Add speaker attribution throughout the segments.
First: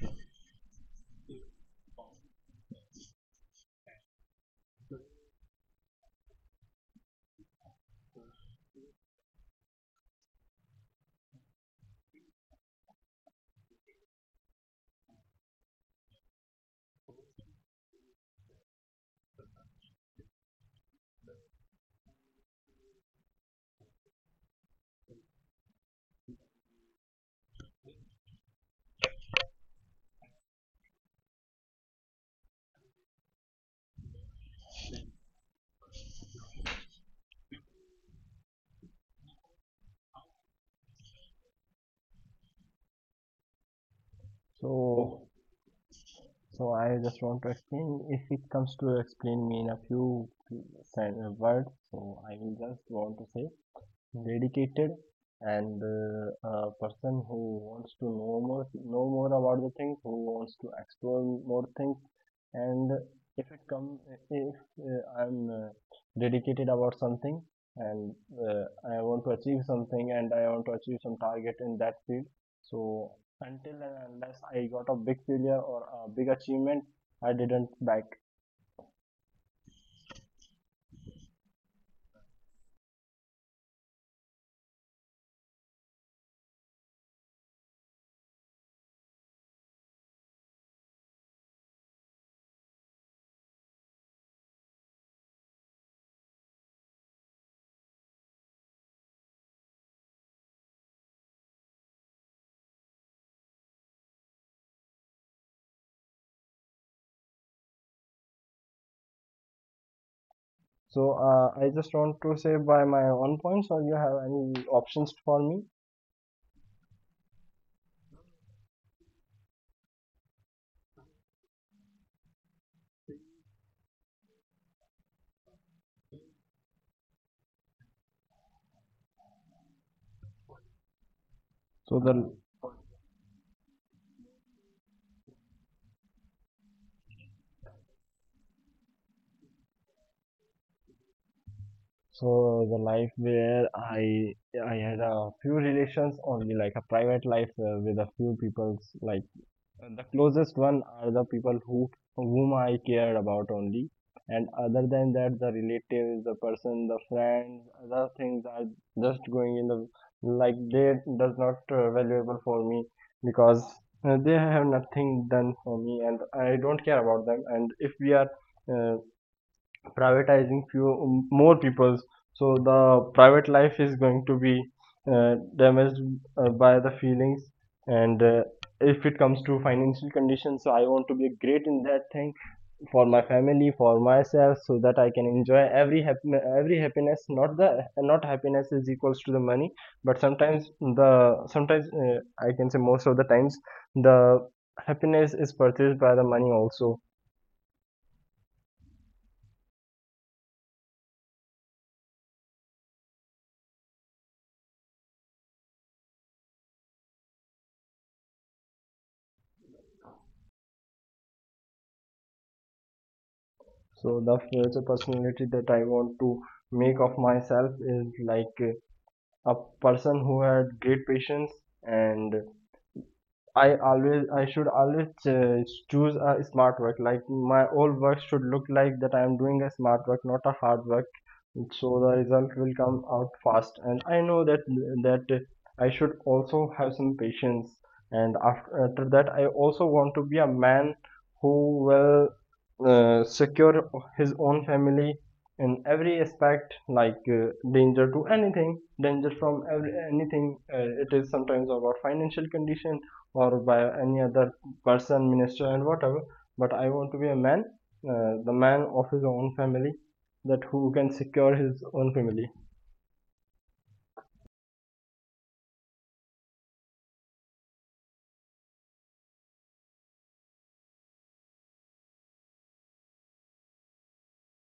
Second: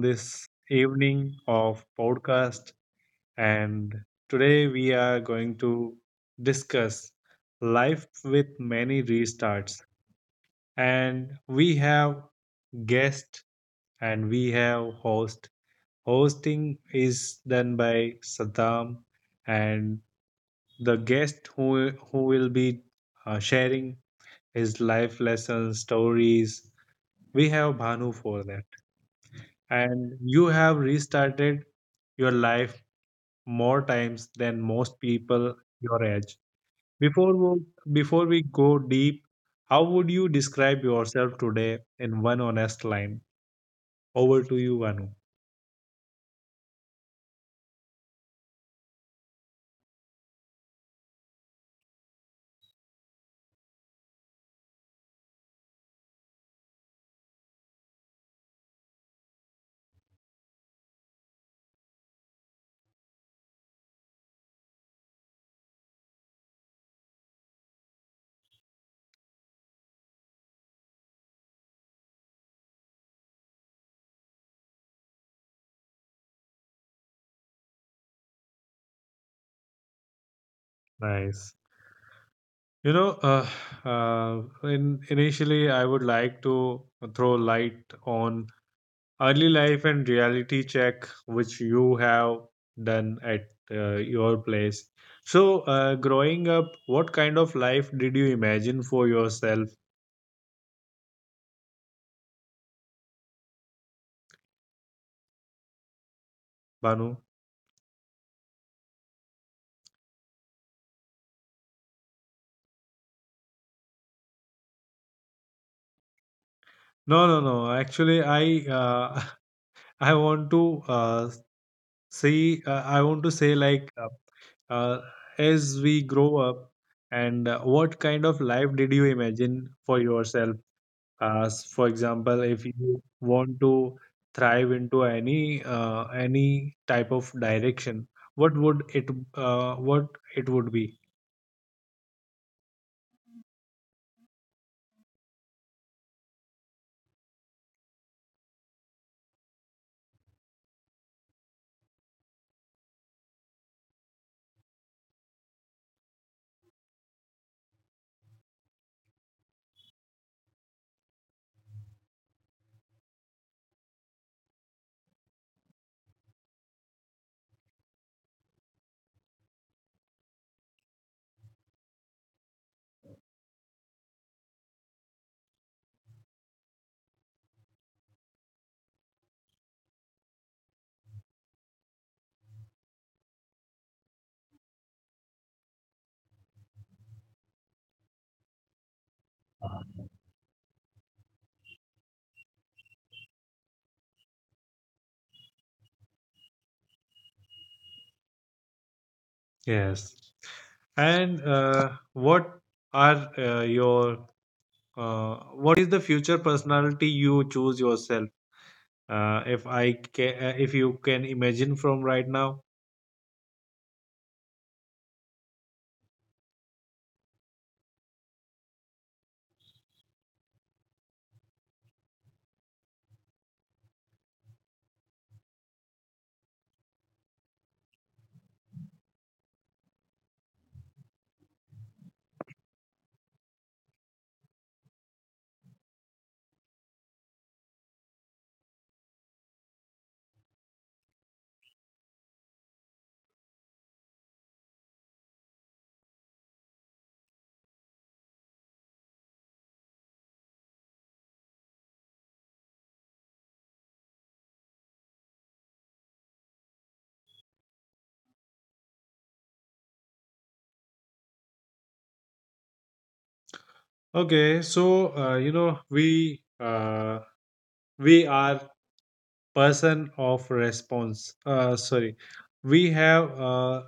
Speaker 1: this evening of podcast. And today we are going to discuss life with many restarts. And we have guest and we have host. Hosting is done by Saddam, and the guest who will be sharing his life lessons, stories. We have Bhanu for that. And you have restarted your life more times than most people your age. Before we, before we go deep, how would you describe yourself today in one honest line?
Speaker 2: So,
Speaker 1: Over to you, Vanu.
Speaker 2: so, I just want to explain. If it comes to explain me in a few words, so I will just want to say dedicated and a person who wants to know more about the things who wants to explore more things, and if it comes if I'm dedicated about something, and uh, I want to achieve something and I want to achieve some target in that field. So until and unless I got a big failure or a big achievement, I didn't back.
Speaker 1: Nice. You know, uh, uh, initially, I would like to throw light on early life and reality check which you have done at your place. So growing up, what kind of life did you imagine for yourself, Banu?
Speaker 2: So I just want to say by my own points, or you have any options for me?
Speaker 1: No, no, no, actually, I uh, I want to uh, see. I want to say, like, uh, as we grow up and what kind of life did you imagine for yourself?
Speaker 2: So the
Speaker 1: As for example, if you want to thrive into any type of direction, what would it what it would be?
Speaker 2: so the life where I had a few relations only, like a private life with a few people, like the closest one are the people whom I cared about only. And other than that, the relatives, the person, the friends, other things are just going in the, like, they does not valuable for me, because they have nothing done for me and I don't care about them. And if we are uh, privatizing few more peoples, so the private life is going to be damaged by the feelings. And if it comes to financial conditions, so I want to be great in that thing for my family, for myself, so that I can enjoy every happy every happiness. Not the, not happiness is equals to the money, but sometimes the sometimes I can say most of the times, the happiness is purchased by the money also.
Speaker 1: Yes. And what are your what is the future personality you choose yourself? If I ca- if you can imagine from right now.
Speaker 2: So the future personality that I want to make of myself is like a person who had great patience. And I should always choose a smart work. Like my old work should look like that I am doing a smart work, not a hard work. So the result will come out fast. And I know that I should also have some patience. And after that, I also want to be a man who will secure his own family in every aspect, like danger to anything, danger from every, anything. It is sometimes about financial condition or by any other person, minister and whatever, but I want to be a man, the man of his own family, that who can secure his own family.
Speaker 1: Okay, so you know, we are person of response sorry we have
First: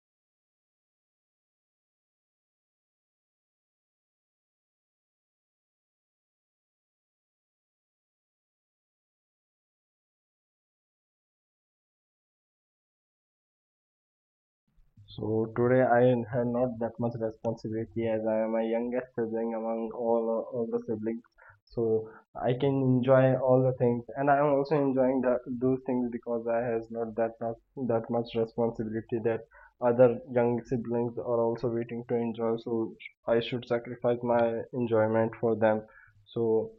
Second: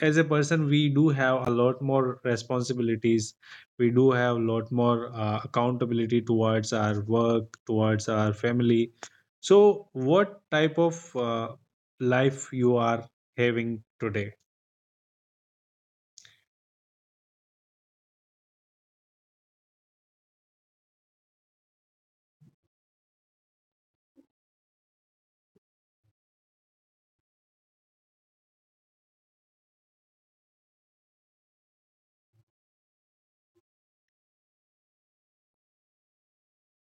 Speaker 1: as a person, we do have a lot more responsibilities. We do have a lot more accountability towards our work, towards our family. So what type of life you are having today?
Speaker 2: So today I have not that much responsibility, as I am a youngest sibling among all the siblings. So I can enjoy all the things, and I am also enjoying that, those things, because I has not that much responsibility that other young siblings are also waiting to enjoy. So I should sacrifice my enjoyment for them. So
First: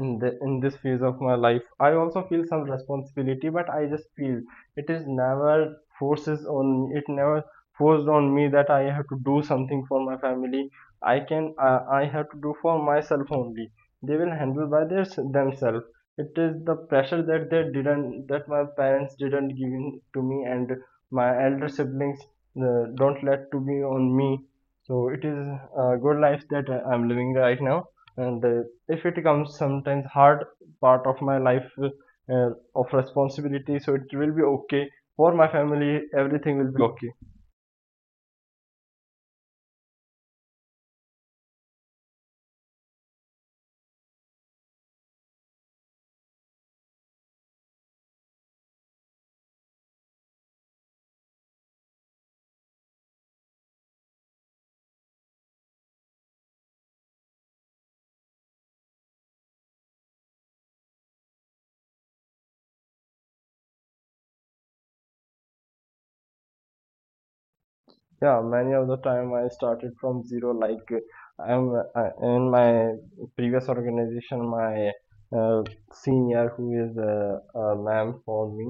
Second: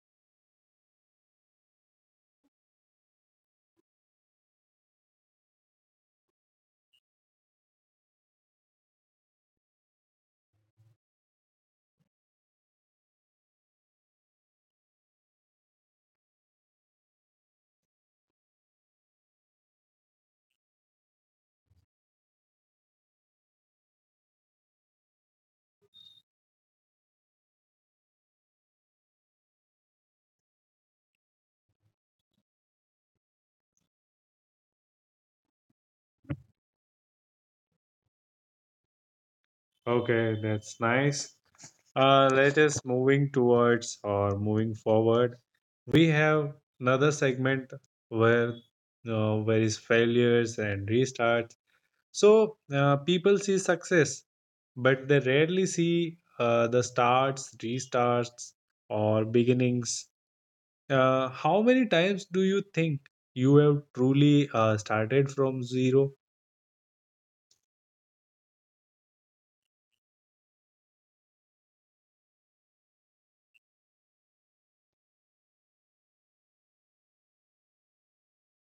Speaker 2: in the in this phase of my life, I also feel some responsibility, but I just feel it is never forces on, it never forced on me that I have to do something for my family. I can I have to do for myself only. They will handle by their themselves. It is the pressure that they didn't that my parents didn't give in to me, and my elder siblings don't let to be on me. So it is a good life that I'm living right now. And if it comes sometimes hard part of my life, of responsibility, so it will be okay. For my family, everything will be okay.
Speaker 1: Okay, that's nice. Let us moving towards or moving forward. We have another segment where where is failures and restarts. So people see success, but they rarely see the starts, restarts, or beginnings. How many times do you think you have truly started from zero?
Speaker 2: Yeah, many of the time I started from zero, like I'm in my previous organization, my uh, senior who is a ma'am for me,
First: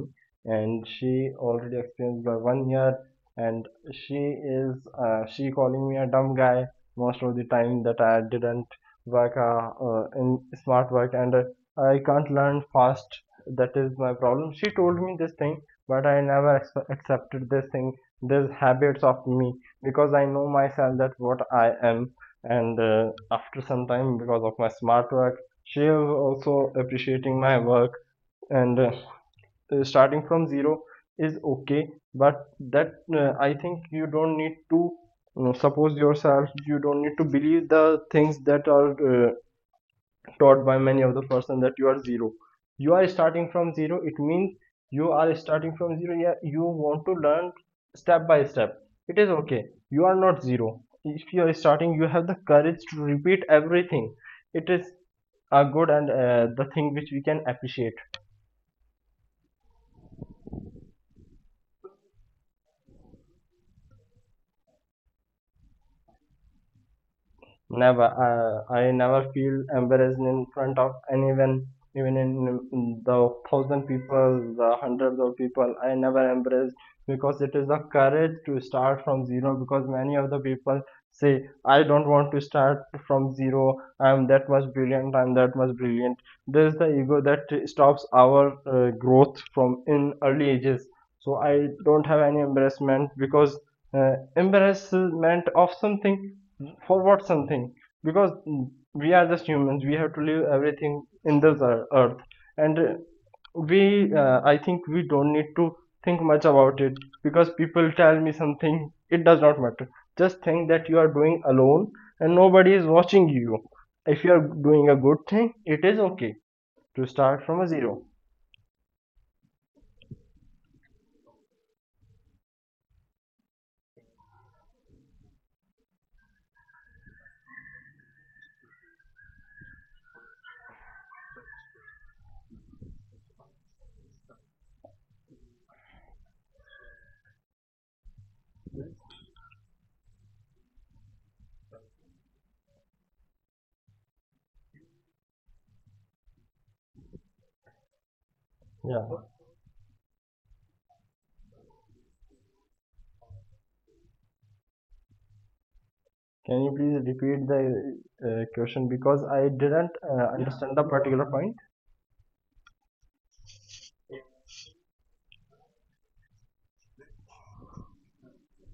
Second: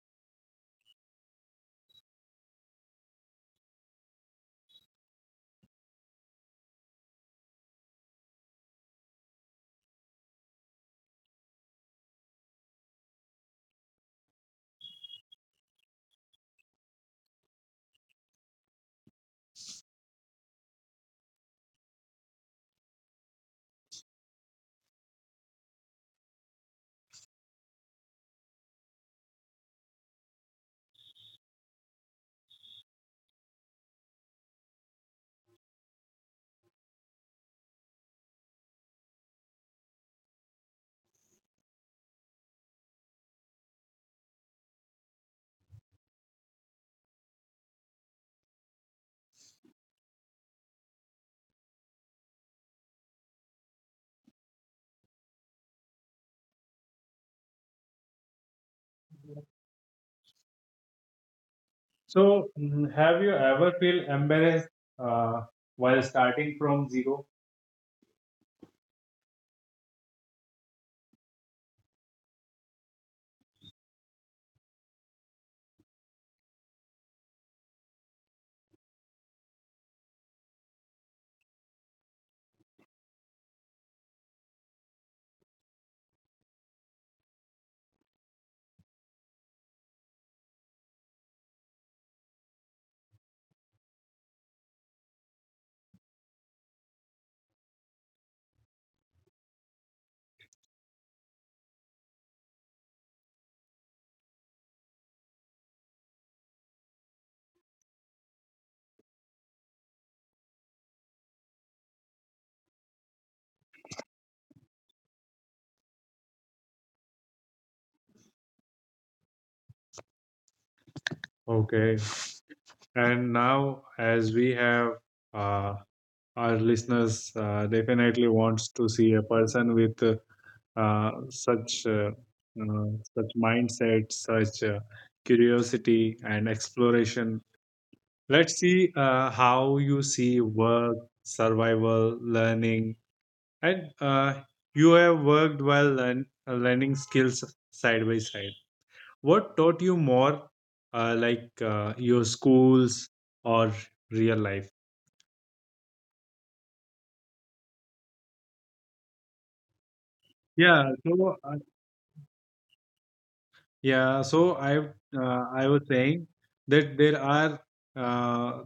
Speaker 2: and she already experienced by 1 year. And she is she calling me a dumb guy most of the time, that I didn't work in smart work, and I can't learn fast, that is my problem. She told me this thing, but I never accepted this thing, these habits of me, because I know myself that what I am. And after some time, because of my smart work, she is also appreciating my work. And starting from zero is okay, but that I think you don't need to, you know, suppose yourself, you don't need to believe the things that are uh, taught by many of the person, that you are zero. You are starting from zero, it means you are starting from zero. Yeah, you want to learn step by step, it is okay. You are not zero. If you are starting, you have the courage to repeat everything. It is a good, and the thing which we can appreciate.
Speaker 1: So, have you ever feel embarrassed uh, while starting from zero?
Speaker 2: Never. I never feel embarrassed in front of anyone, even in the thousand people, the hundreds of people. I never embarrassed, because it is a courage to start from zero. Because many of the people say, "I don't want to start from zero. I'm that much brilliant. I'm that much brilliant." There's the ego that stops our growth from in early ages. So I don't have any embarrassment, because embarrassment of something, for what something, because we are just humans, we have to live everything in this earth. And we I think we don't need to think much about it, because people tell me something, it does not matter. Just think that you are doing alone and nobody is watching you. If you are doing a good thing, it is okay to start from a zero.
Speaker 1: Okay, and now as we have uh, our listeners, definitely wants to see a person with uh, such uh, uh, such mindset, such curiosity and exploration. Let's see how you see work, survival, learning. And you have worked while learning skills side by side.
Speaker 2: Yeah,
Speaker 1: What taught you more, your schools or real life?
Speaker 2: can you please repeat the question, because I didn't understand the
Speaker 1: Yeah.
Speaker 2: particular
Speaker 1: So
Speaker 2: point?
Speaker 1: yeah. So I was saying that there are uh,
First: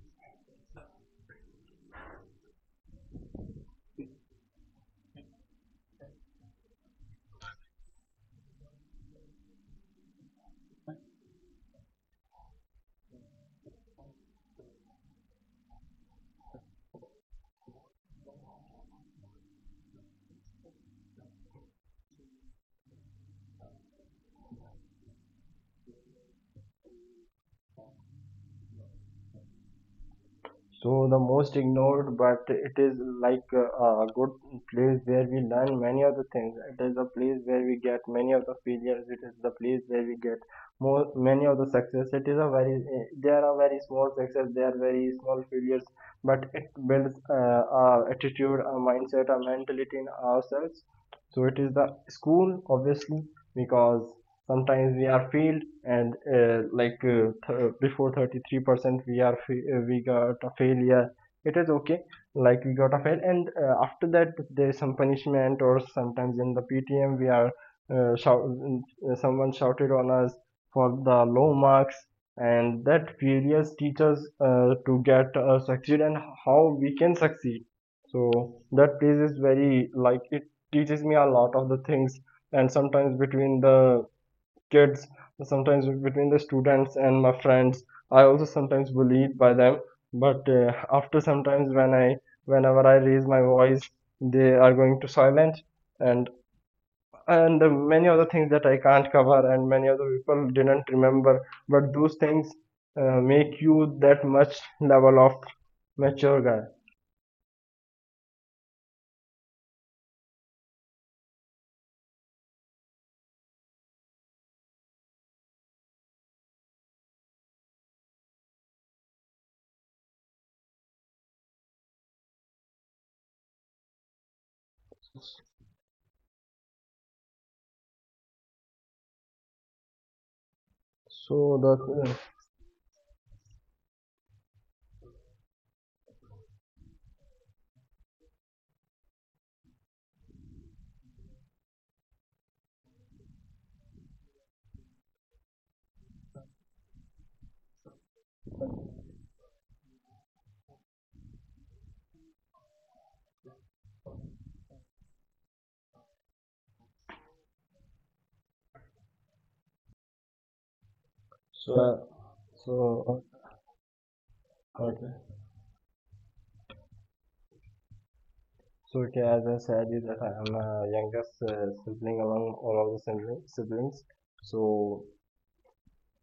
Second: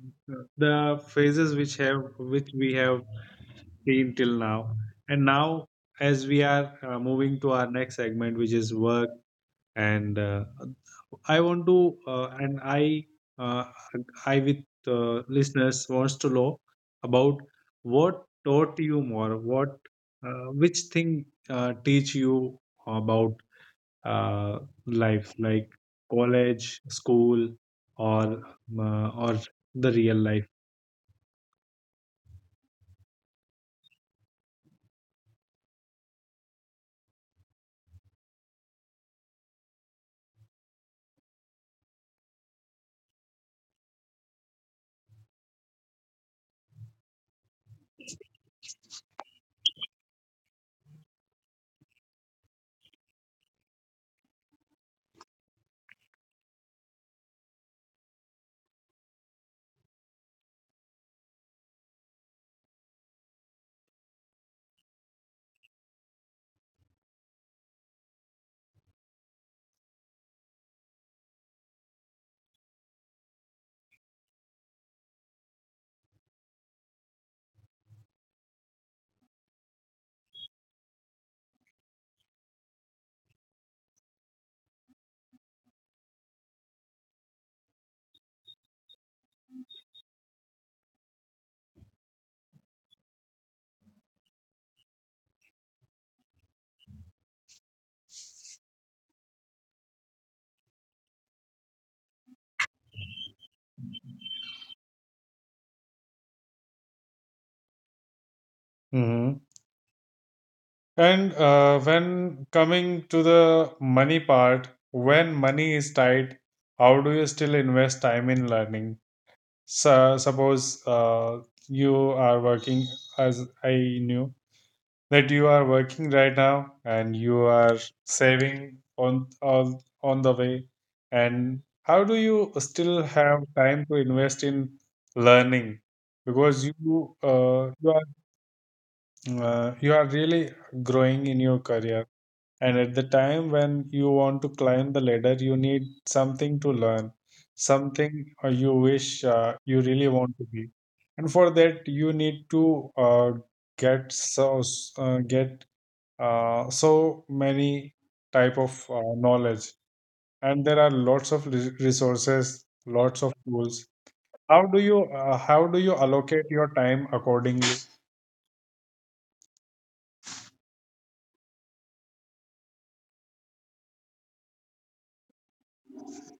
Speaker 1: the phases which have which we have seen till now, and now as we are moving to our next segment, which is work. And I want to, uh, and I, uh, I with listeners wants to know about what taught you more, which thing teach you about uh, life, like college, school, or or the real life.
Speaker 2: So the most ignored, but it is like a good place where we learn many of the things. It is a place where we get many of the failures. It is the place where we get more many of the success. It is a very eh, there are very small success, there are very small failures, but it builds a attitude, a mindset, a mentality in ourselves. So it is the school, obviously, because sometimes we are failed, and before 33% we are we got a failure, it is okay. Like we got a fail, and after that there is some punishment, or sometimes in the PTM we are someone shouted on us for the low marks. And that failures teach us to get succeed, and how we can succeed. So that place is very, like, it teaches me a lot of the things. And sometimes between the kids, sometimes between the students and my friends, I also sometimes bullied by them. But after sometimes when I whenever I raise my voice, they are going to silence. And many other things that I can't cover, and many other people didn't remember, but those things make you that much level of mature guy.
Speaker 1: Hmm. And when coming to the money part, when money is tight, how do you still invest time in learning? So suppose you are working, as I knew that you are working right now, and you are saving on the way.
Speaker 2: So
Speaker 1: And
Speaker 2: the
Speaker 1: how do
Speaker 2: uh,
Speaker 1: you still have time to invest in learning? Because you are really growing in your career, and at the time when you want to climb the ladder, you need something to learn, something you really want to be. And for that, you need to get so get so many type of knowledge. And there are lots of
Speaker 2: so,
Speaker 1: resources, lots of
Speaker 2: so
Speaker 1: tools. How do you
Speaker 2: Okay,
Speaker 1: allocate your time accordingly?
Speaker 2: so okay, as I said you that I am a youngest sibling among all of the siblings. So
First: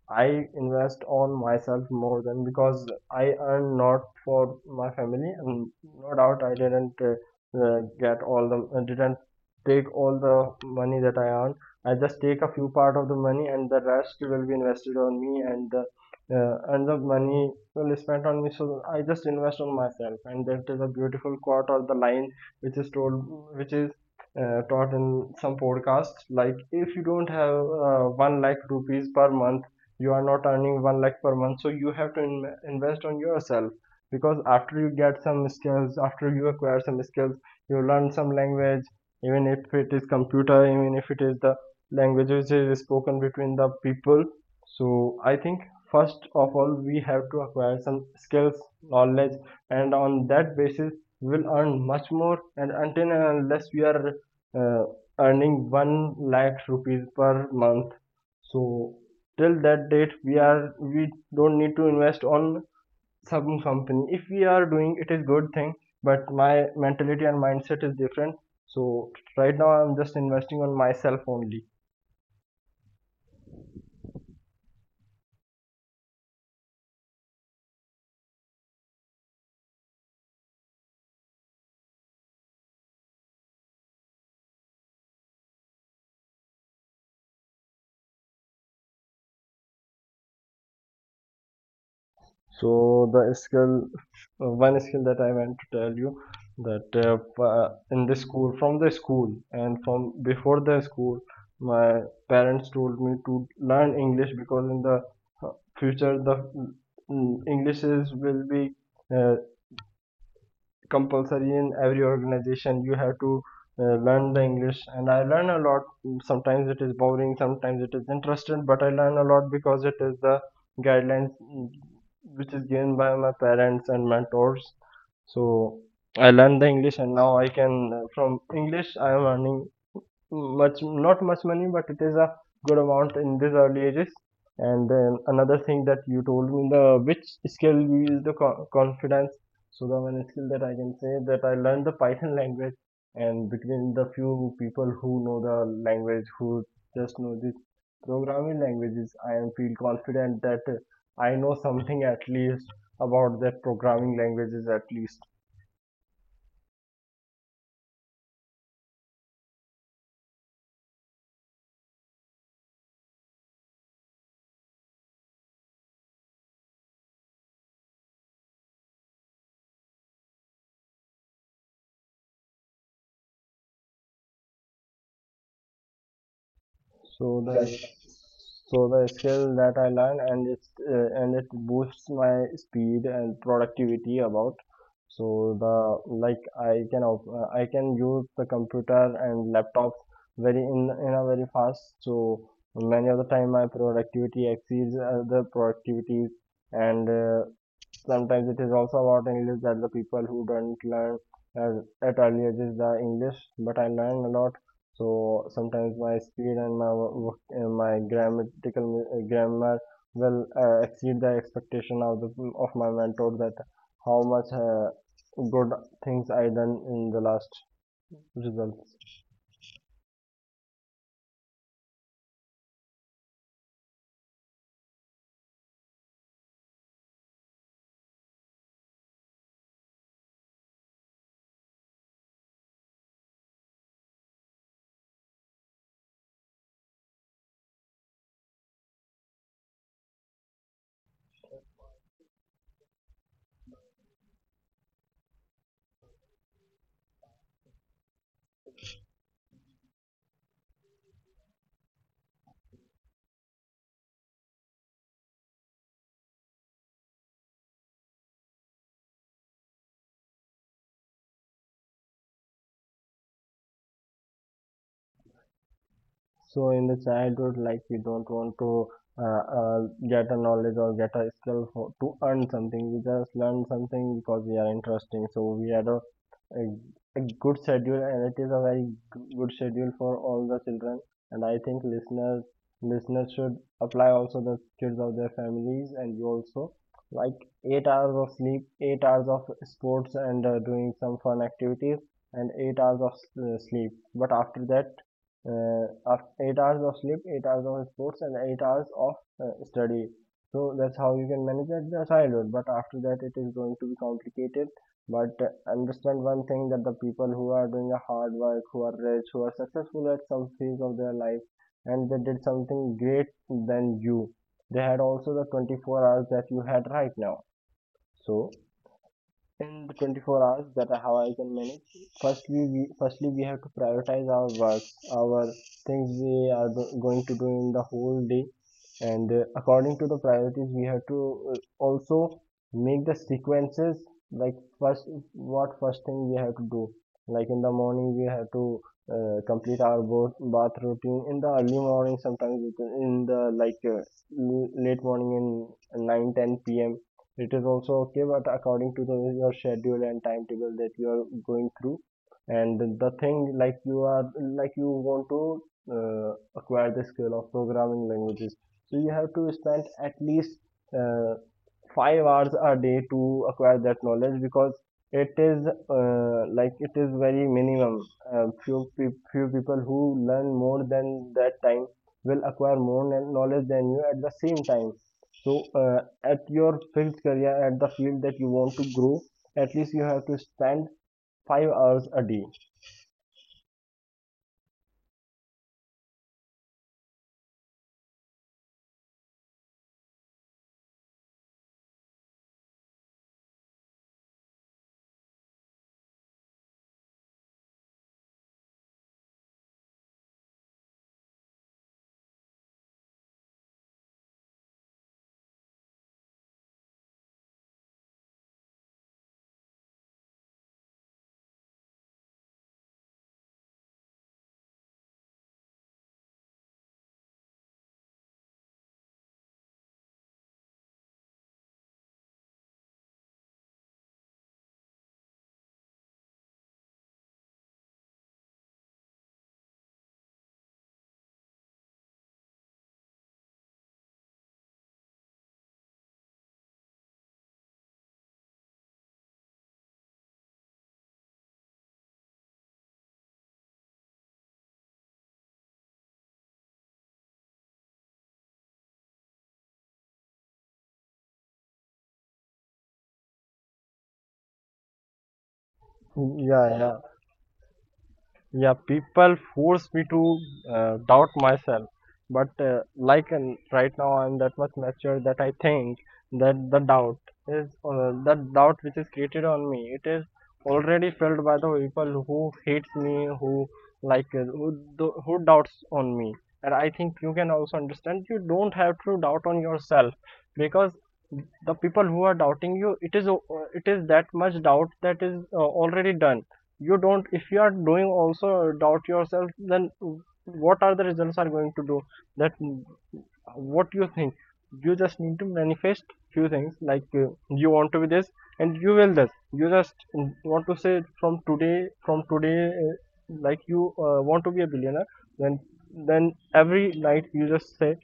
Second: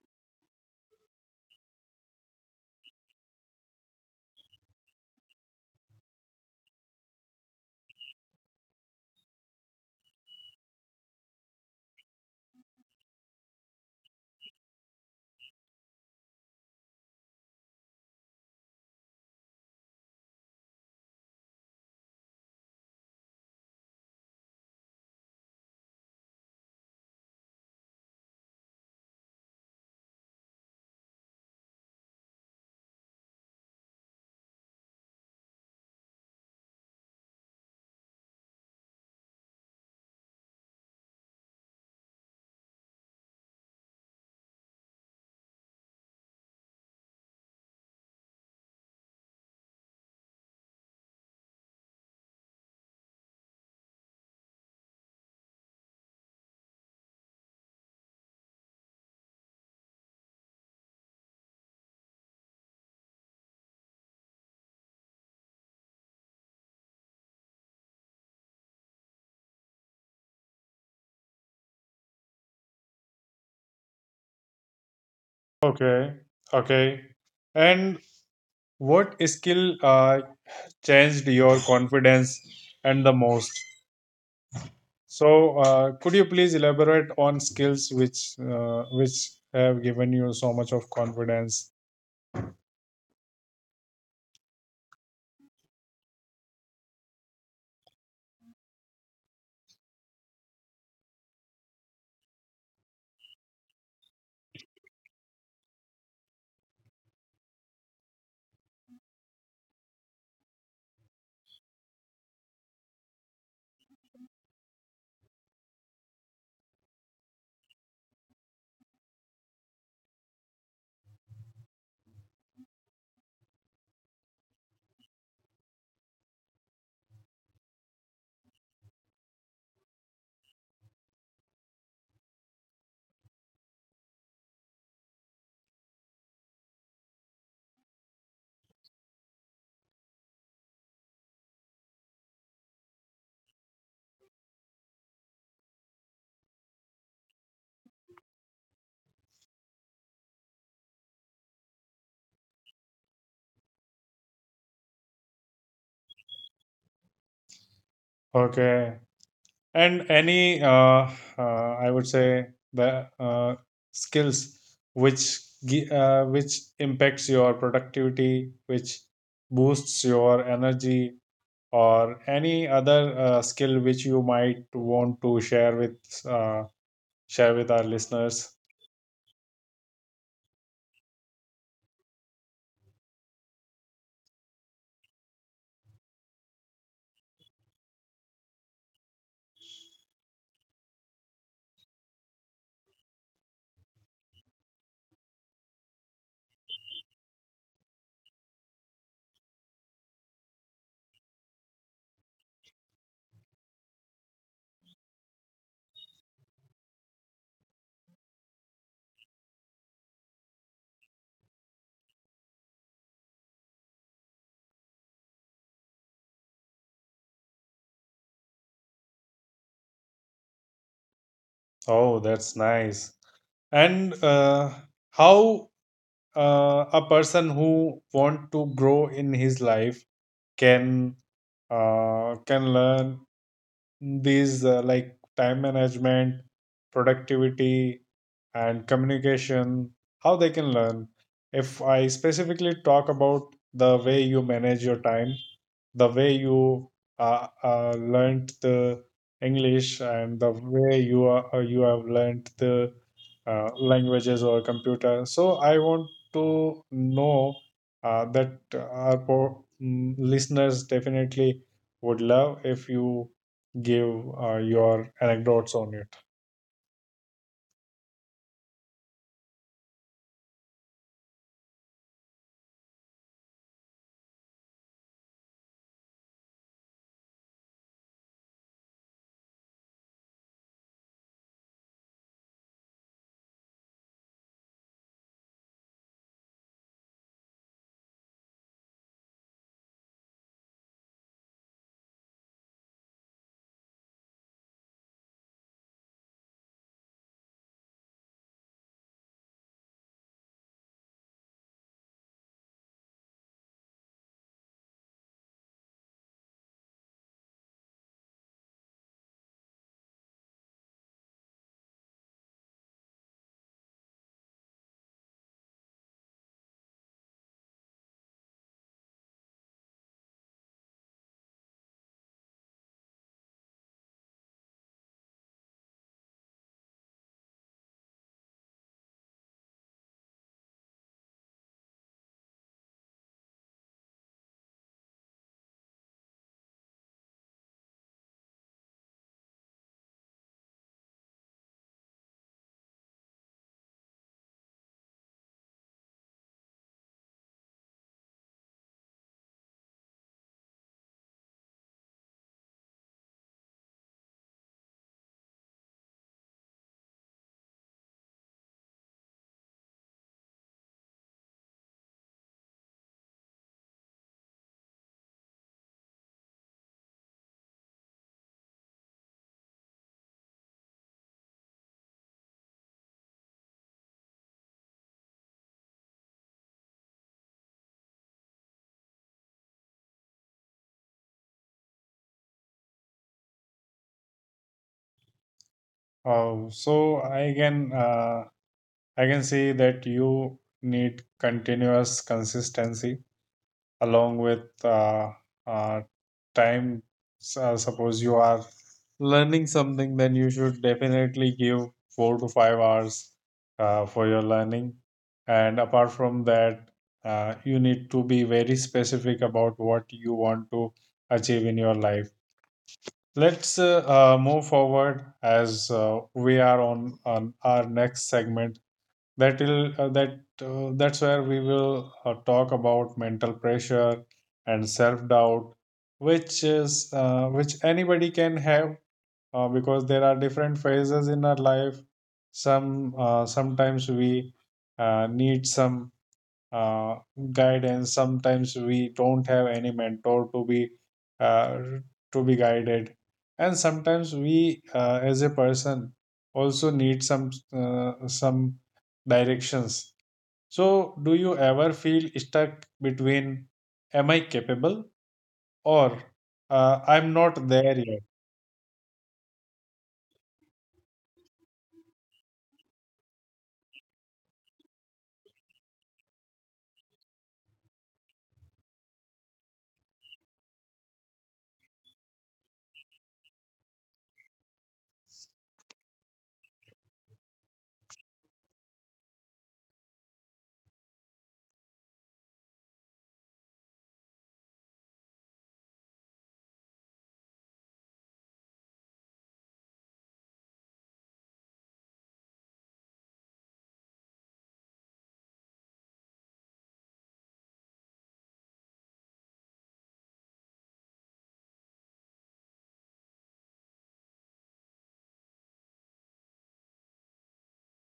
Speaker 2: I invest on myself more, than because I earn not for my family, and no doubt I didn't get all the didn't take all the money that I earn. I just take a few part of the money, and the rest will be invested on me, and the and the money will spent on me. So I just invest on myself, and that is a beautiful quote or the line which is told, which is taught in some podcasts, like if you don't have 1 lakh rupees per month, you are not earning 1 lakh per month, so you have to invest on yourself. Because after you get some skills, after you acquire some skills, you learn some language, even if it is computer, even if it is the language which is spoken between the people. So I think first of all we have to acquire some skills, knowledge, and on that basis we will earn much more. And until and unless we are uh, earning 1 lakh rupees per month, so till that date we are, we don't need to invest on some company. If we are doing, it is good thing, but my mentality and mindset is different. So right now I'm just investing on myself only.
Speaker 1: Okay, okay. And what skill changed your confidence and the most. So, could you please elaborate on skills which have given you so much of confidence?
Speaker 2: So the skill, one skill that I want to tell you, that in the school, from the school and from before the school, my parents told me to learn English, because in the uh, future the English is will be uh, compulsory in every organization. You have to learn the English. And I learn a lot, sometimes it is boring, sometimes it is interesting, but I learn a lot because it is the guidelines, which is given by my parents and mentors. So I learned the English, and now I can from English I am earning much, not much money, but it is a good amount in these early ages. And then another thing that you told me, the which skill gives the confidence. So the one skill that I can say that I learned the Python language, and between the few people who know the language, who just know this programming languages, I am feel confident that I know something at least about that programming languages at least.
Speaker 1: Okay, and any I would say the skills which which impacts your productivity, which boosts your energy, or any other skill which you might want to share with uh,
Speaker 2: So the
Speaker 1: share with our
Speaker 2: so
Speaker 1: listeners.
Speaker 2: the skill that I learned and it boosts my speed and productivity about. So the like I can op- I can use the computer and laptops very in a very fast. So many of the time my productivity exceeds other productivities, and sometimes it is also about English that the people who don't learn as at early ages the English, but I learn a lot. So sometimes my speed and my grammatical grammar will exceed the expectation of the of my mentor that how much good things I done in the last results.
Speaker 1: Oh, that's nice. And how a person who want to grow in his life can can learn these , like time management, productivity, and communication, how they can learn. If I specifically talk about the way you manage your time, the way you learned the English, and the way you are, you have learned the languages or computer. So I want to know that our listeners definitely would love if you give your anecdotes on it.
Speaker 2: So in the childhood, like we don't want to uh, uh, get a knowledge or get a skill for, to earn something. We just learn something because we are interesting. So we had a a good schedule, and it is a very good schedule for all the children. And I think listeners should apply also the kids of their families, and you also like 8 hours of sleep, 8 hours of sports and doing some fun activities, and 8 hours of sleep. But after that uh, 8 hours of sleep, 8 hours of sports, and 8 hours of study. So that's how you can manage at the childhood. But after that, it is going to be complicated. But understand one thing that the people who are doing a hard work, who are rich, who are successful at some phase of their life, and they did something great than you, they had also the 24 hours that you had right now. So in the 24 hours that are how I can manage. Firstly, firstly we have to prioritize our work, our things we are going to do in the whole day, and according to the priorities, we have to also make the sequences. Like first, what first thing we have to do? Like in the morning, we have to complete our bath routine. In the early morning, sometimes in the like late morning in 9 10 p.m, it is also okay but according to the your schedule and timetable that you are going through and the thing like you are like you want to uh, acquire the skill of programming languages. So you have to spend at least uh, 5 hours a day to acquire that knowledge because it is like it is very minimum few few people who learn more than that time will acquire more knowledge than you at the same time. So, at your field career, at the field that you want to grow, at least you have to spend 5 hours a day.
Speaker 1: So I can see that you need continuous consistency along with uh, time. So suppose you are learning something, then you should definitely give 4 to 5 hours for your learning. And apart from that, you need to be very specific about what you want to achieve in your life. Let's move forward as we are on our next segment. That's where we will talk about mental pressure and self doubt, which is which anybody can have because there are different phases in our life. Some sometimes we need some uh, guidance. Sometimes we don't have any mentor uh, to be guided, and sometimes we, as a person, also need some directions. So, do you ever feel stuck between "Am I capable?" or
Speaker 2: Yeah, yeah.
Speaker 1: "I'm not there yet"?
Speaker 2: Yeah, people force me to doubt myself, but like and right now I'm that much mature that I think that the doubt is that doubt which is created on me, it is already felt by the people who hates me, who like who, who doubts on me. And I think you can also understand you don't have to doubt on yourself, because the people who are doubting you, it is it is that much doubt that is already done. You don't, if you are doing also doubt yourself, then what are the results are going to do, that what you think. You just need to manifest few things like you want to be this and you will this. You just want to say from today, like you want to be a billionaire, then then every night you just say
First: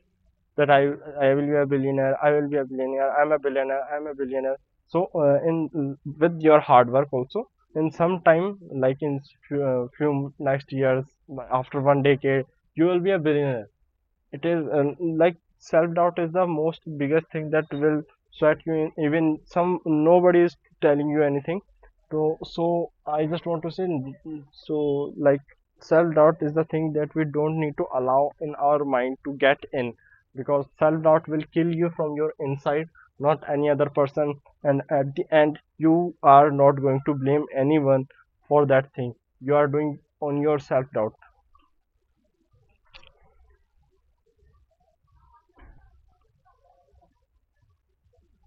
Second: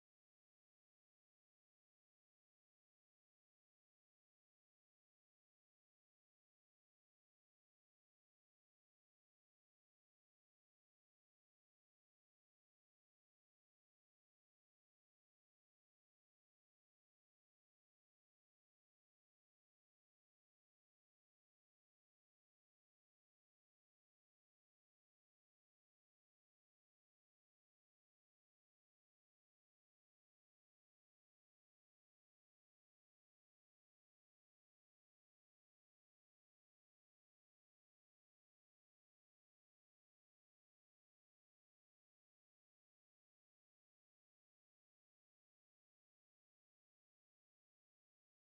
Speaker 2: that I will be a billionaire. I will be a billionaire. I'm a billionaire. I'm a billionaire. So in with your hard work also, in some time like in few, few next years, after one decade you will be a billionaire. It is like self doubt is the most biggest thing that will sweat you in even some nobody is telling you anything. So so I just want to say, so like self doubt is the thing that we don't need to allow in our mind to get in, because self doubt will kill you from your inside, not any other person. And at the end you are not going to blame anyone for that thing you are doing on your self doubt.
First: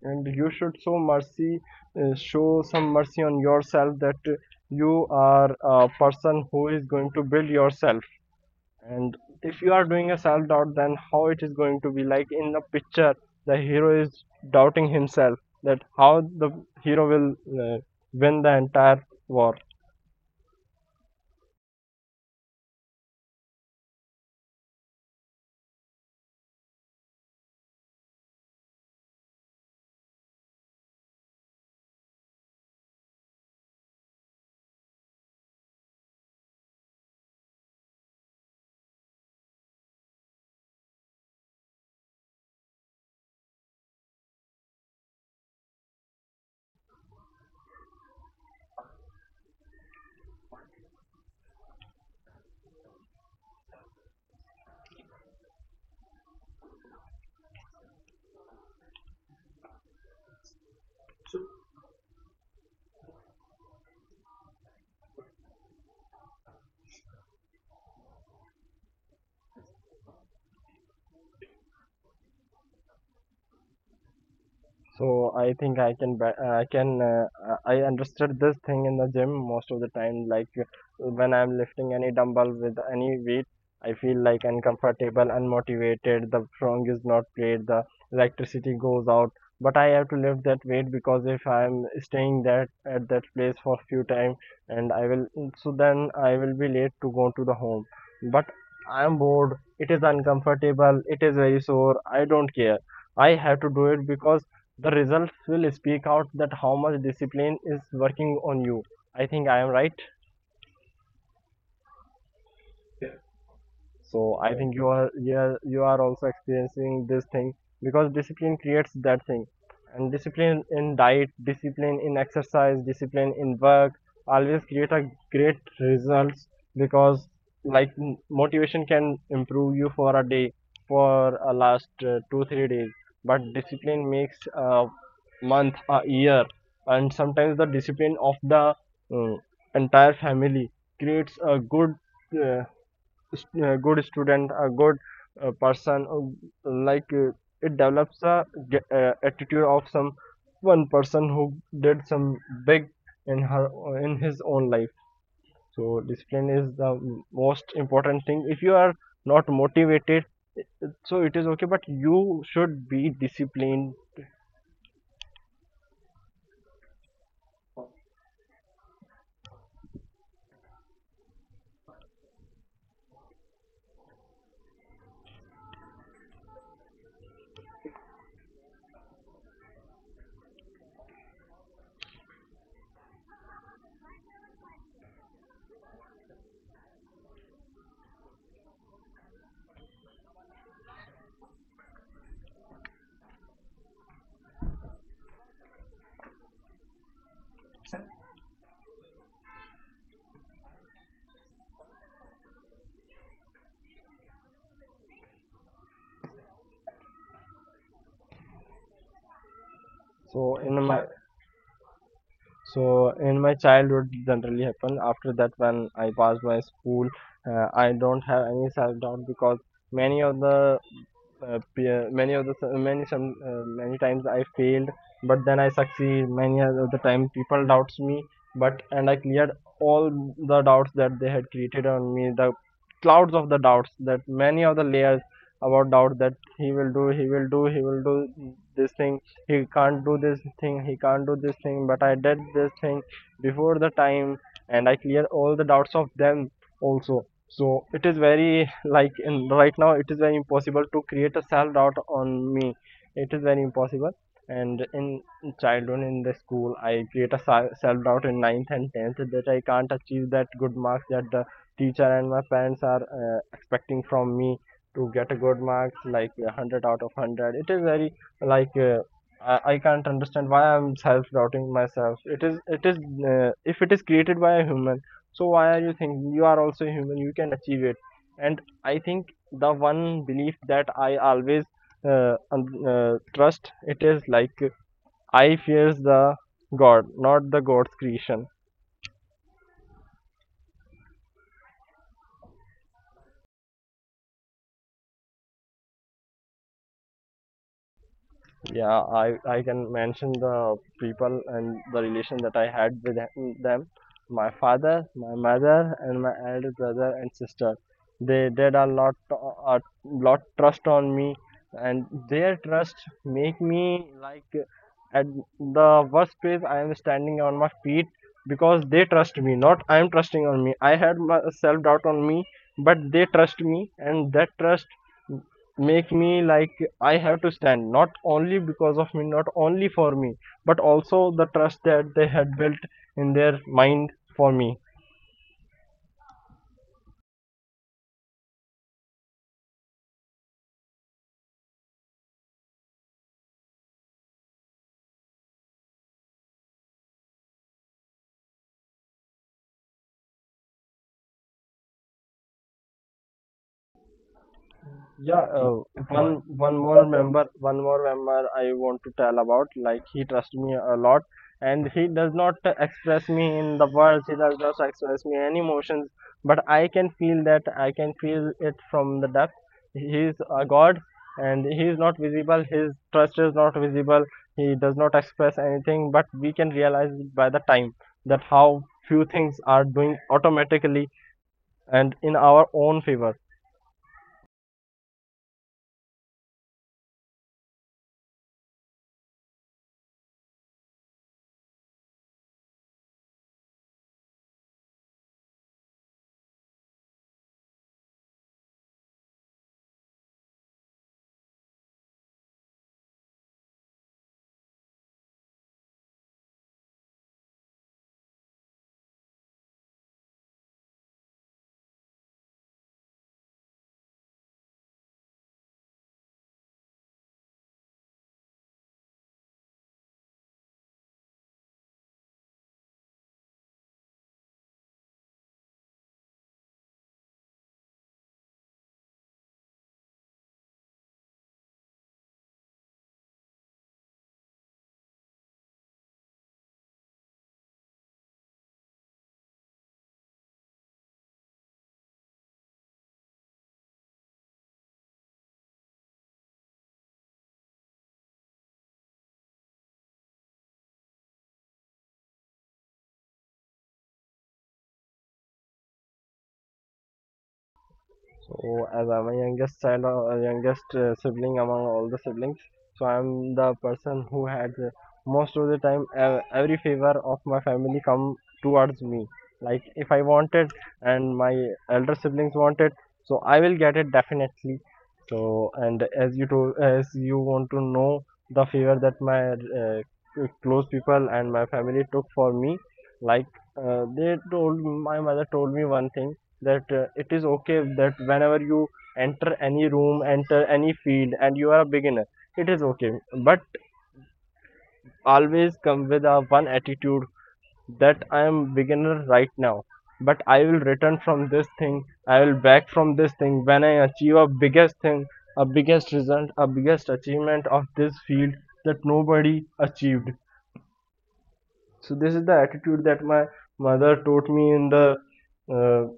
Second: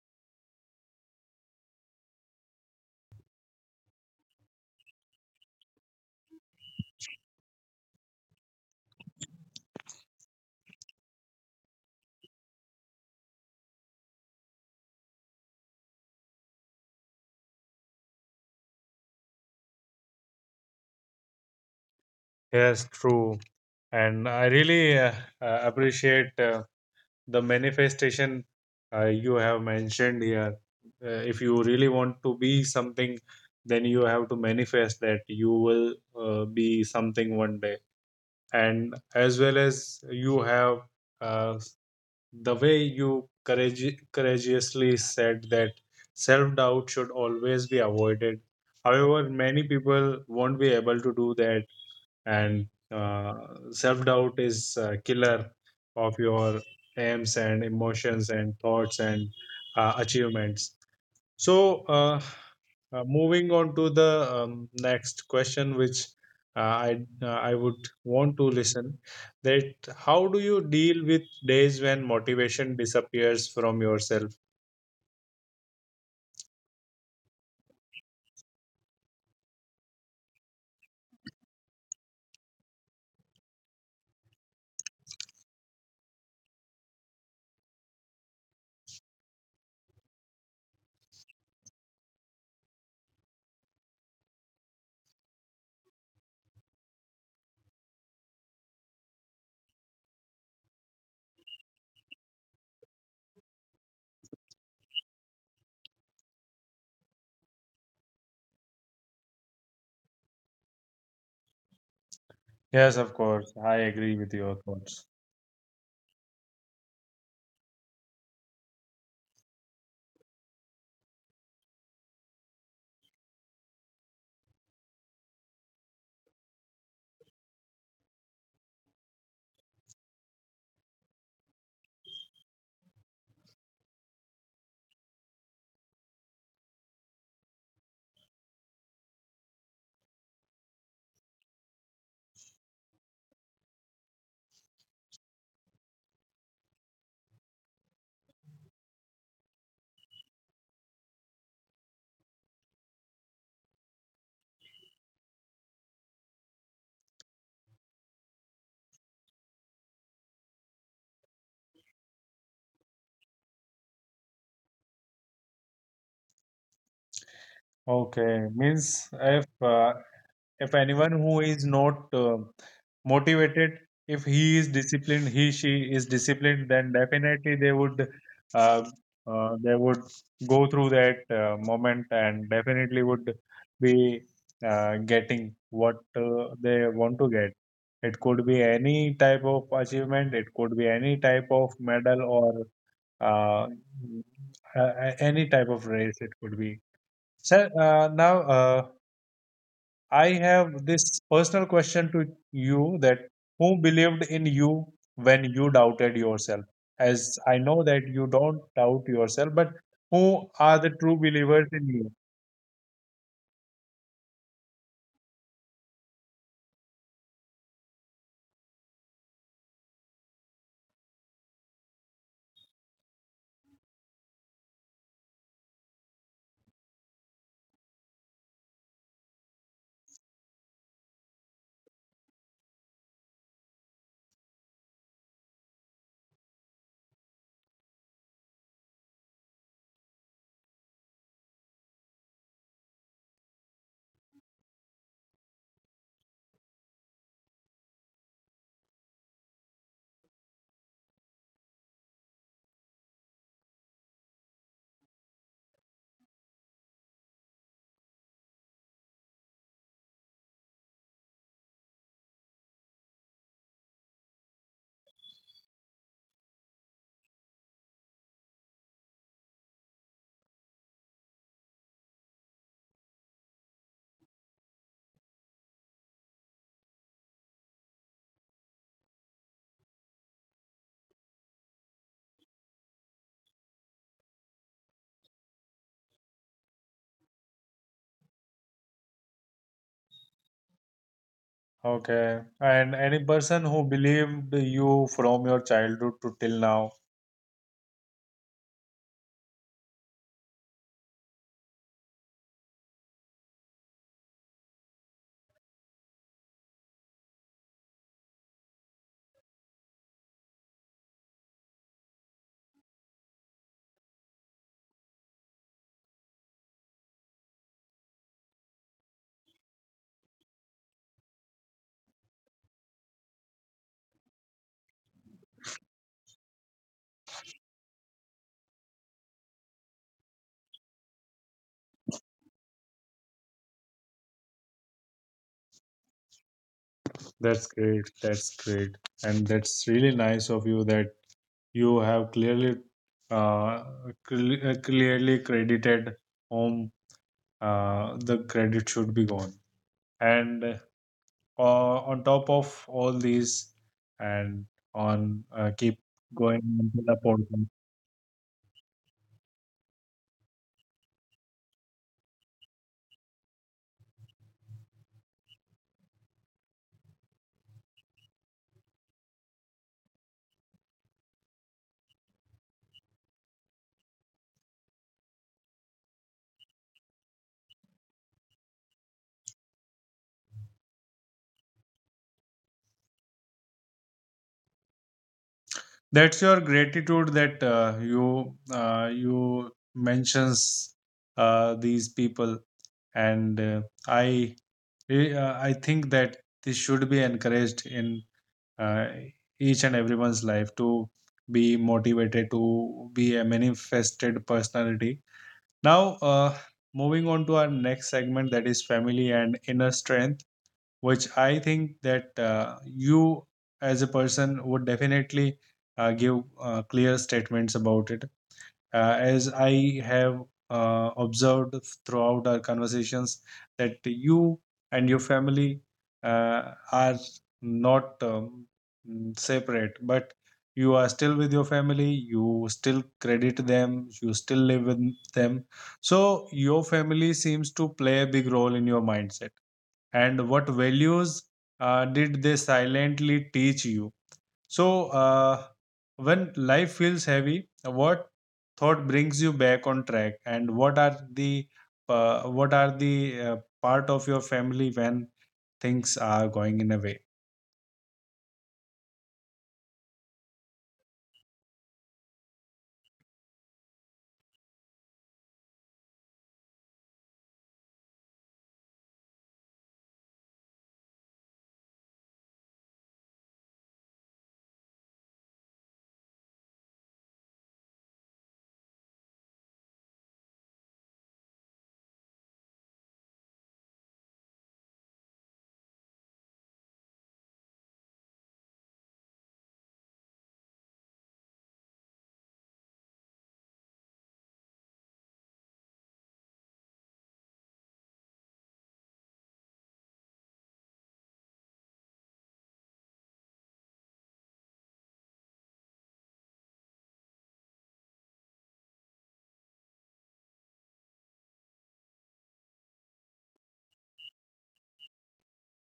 Speaker 2: And you should show mercy, show some mercy on yourself, that you are a person who is going to build yourself. And if you are doing a self doubt, then how it is going to be like in the picture the hero is doubting himself, that how the hero will uh, win the entire war.
Speaker 1: Yes, true. And I really appreciate. The manifestation you have mentioned here, if you really want to be something, then you have to manifest that you will be something one day. And as well as you have uh, the way you courageously said that self doubt should always be avoided. However, many people won't be able to do that. And self doubt is a killer of your aims and emotions and thoughts and achievements. So moving on to the next question, which I would want to listen, that how do you deal with days when motivation disappears from yourself?
Speaker 2: So I think I can I can I understood this thing in the gym most of the time. Like when I'm lifting any dumbbell with any weight, I feel like uncomfortable, unmotivated. The strong is not great. The electricity goes out. But I have to lift that weight because if I'm staying that at that place for few time, and I will so then I will be late to go to the home. But I'm bored. It is uncomfortable. It is very sore. I don't care. I have to do it because the results will speak out that how much discipline is working on you. I think I am right.
Speaker 1: Yes, of course. I
Speaker 2: So I
Speaker 1: agree
Speaker 2: think
Speaker 1: with
Speaker 2: you
Speaker 1: your
Speaker 2: are
Speaker 1: thoughts.
Speaker 2: you are also experiencing this thing, because discipline creates that thing. And discipline in diet, discipline in exercise, discipline in work always create a great results, because like motivation can improve you for a day, for a last 2 3 days, but discipline makes a month, a year. And sometimes the discipline of the uh, entire family creates a good uh, good student, a good person, like it develops a attitude of some one person who did some big in her in his own life. So discipline is the most important thing. If you are not motivated, so it is okay, but you should be disciplined.
Speaker 1: Okay, means if anyone who is not motivated, if he is disciplined, he she is disciplined, then definitely uh, they would go through that moment and definitely would be getting what they want to get. It could be any type of achievement, it could be any type of medal or uh, any type of race. It could be. So now I have this personal question to you, that who believed in you when you doubted yourself? As I know that you don't doubt yourself, but
Speaker 2: so
Speaker 1: who
Speaker 2: in
Speaker 1: are
Speaker 2: my
Speaker 1: the true believers in you?
Speaker 2: so in my childhood generally happened after that when I passed my school, I don't have any self doubt because many of the many of the many some many times I failed but then I succeed. Many of the time people doubts me, but and I cleared all the doubts that they had created on me, the clouds of the doubts that many of the layers about doubt, that he will do, he will do, he will do this thing, he can't do this thing, he can't do this thing, but I did this thing before the time, and I cleared all the doubts of them also. So it is very like in right now it is very impossible to create a self doubt on me. It is very impossible. And in childhood in the school I create a self doubt in ninth and 10th that I can't achieve that good marks that the teacher and my parents are expecting from me, to get a good marks like a 100 out of 100. It is very like I can't understand why I'm self-doubting myself. It is, if it is created by a human, so why are you thinking, you are also human, you can achieve it. And I think the one belief that I always trust, it is like I fears the god, not the god's creation.
Speaker 1: Okay. And any person who believed you from your childhood to till now.
Speaker 2: Yeah, I can mention the people and the relation that I had with them. My father, my mother, and my elder brother and sister, they did a lot, a lot trust on me. And their trust make me like at the worst place I am standing on my feet, because they trust me, not I am trusting on me. I had my self doubt on me, but they trust me, and that trust make me like I have to stand not only because of me, not only for me, but also the trust that they had built in their mind for me.
Speaker 1: That's great. That's great. And that's really nice of you that you have clearly uh, clearly credited whom the credit should be gone. And on top of all these, and
Speaker 2: Yeah,
Speaker 1: on keep
Speaker 2: one
Speaker 1: going
Speaker 2: more
Speaker 1: into the
Speaker 2: member, one
Speaker 1: portal.
Speaker 2: more member I want to tell about. Like he trusts me a lot, and he does not express me in the words. He does not express me any emotions, but I can feel that. I can feel it from the depth. He is a god, and he is not visible. His trust is not visible. He does not express anything, but we can realize by the time that how few things are doing automatically and in our own favor.
Speaker 1: That's your gratitude that you mentions these people. And I I think that this should be encouraged in uh, each and everyone's life, to be motivated, to be a manifested personality. Now, moving on to our next segment, that is family and inner strength, which I think that you as a person would definitely give clear statements about it, as I have observed throughout our conversations that you and your family are not separate, but you are still with your family, you still credit them, you still live with them. So, your family seems to play a big role in your mindset. And what values did they silently teach you? So, when life feels heavy, what thought brings you back on track, and what are the uh, what are the uh, part of your family when things are going in a way?
Speaker 2: So, as I'm a youngest child or a youngest sibling among all the siblings, so I'm the person who had most of the time every favor of my family come towards me. Like if I want it and my elder siblings want it, so I will get it definitely. So, and as you told, as you want to know the favor that my close people and my family took for me, like they told my mother told me one thing, that it is okay that whenever you enter any room, enter any field and you are a beginner, it is okay, but always come with a one attitude, that I am beginner right now, but I will return from this thing, I will back from this thing when I achieve a biggest thing, a biggest result, a biggest achievement of this field that nobody achieved. So this is the attitude that my mother taught me in the uh,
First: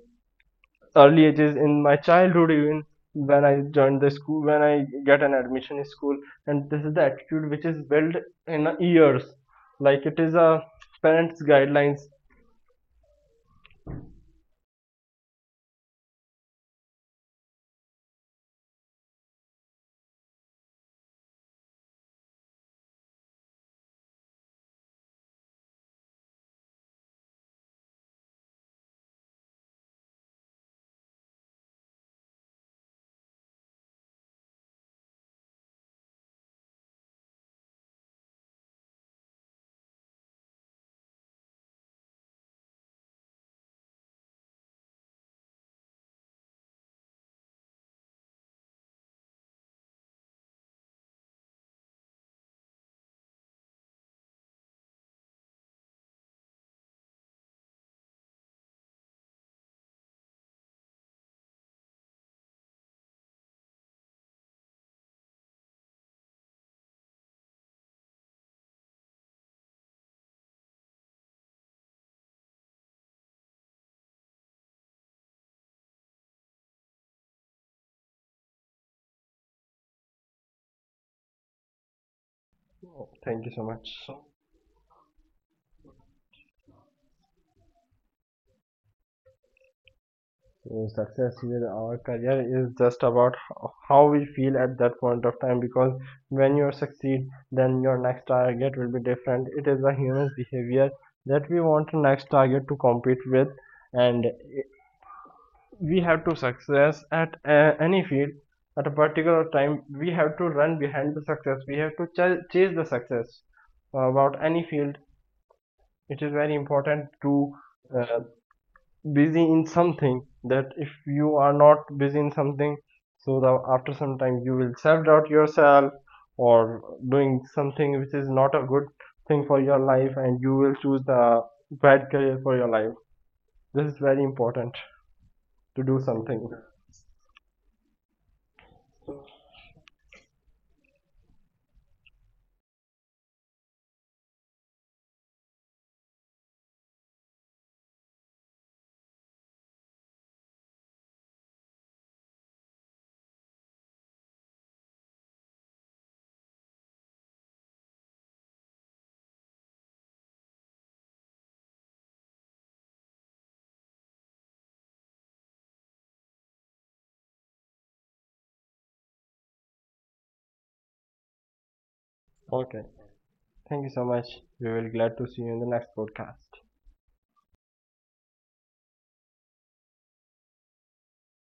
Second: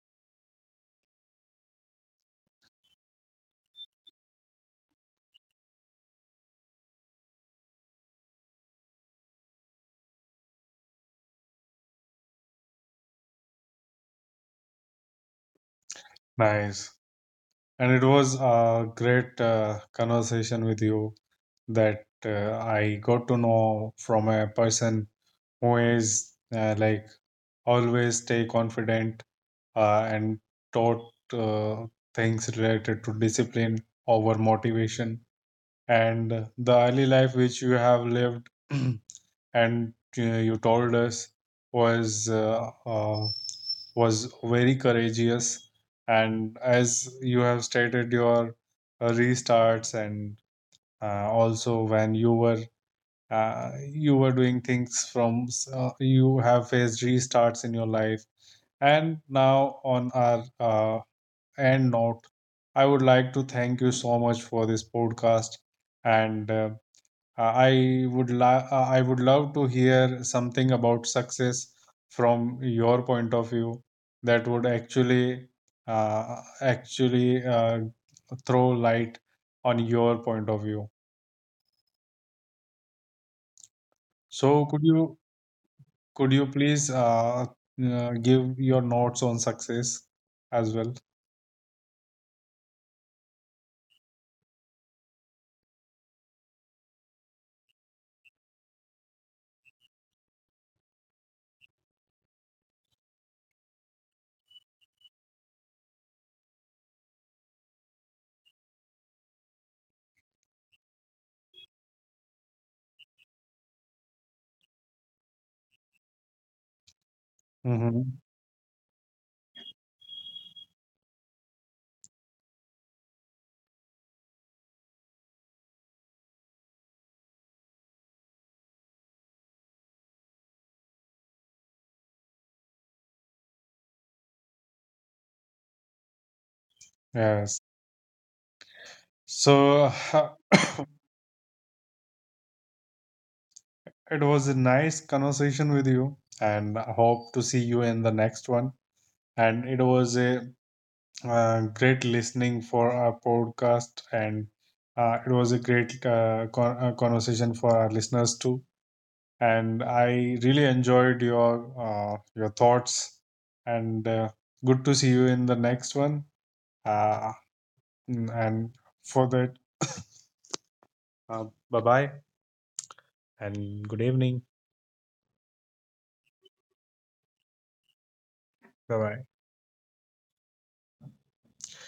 Speaker 2: early ages in my childhood, even when I joined the school, when I get an admission in school. And this is the attitude which is built in years, like it is a parents guidelines.
Speaker 1: Nice. And it was a great conversation with you, that I got to know from a person who is , like, always stay confident and taught uh, things related to discipline over motivation and the early life which you have lived and you told us was uh, uh, was very courageous. And as you have stated your restarts, and also when you were doing things from you have faced restarts in your life. And now on our end note, I would like to thank you so much for this podcast. And I would love to hear something about success from your point of view, that would actually uh, actually uh, throw light on your point of view. So could you please give your notes on success as well?
Speaker 2: Success in our career is just about how we feel at that point of time, because when you succeed then your next target will be different. It is a human behavior that we want the next target to compete with. And we have to success at any field, at a particular time we have to run behind the success, we have to chase the success, about any field. It is very important to
Speaker 1: Hmm.
Speaker 2: uh, busy in something, that if you are not busy in something, so the, after some time you will self-doubt yourself, or doing something which is not a good thing for your life, and you will choose the bad career for your life. This is very important, to do something.
Speaker 1: Yes. So it was a nice conversation with you, and I hope to see you in the next one. And it was a great listening for our podcast, and it was a great conversation for our listeners too. And I really enjoyed your thoughts. And good to see you in the next one. Uh, and for that uh, Bye bye.
Speaker 2: Okay.
Speaker 1: And good
Speaker 2: Thank you so
Speaker 1: evening.
Speaker 2: much. We will be glad to see you in the next podcast.
Speaker 1: Bye bye.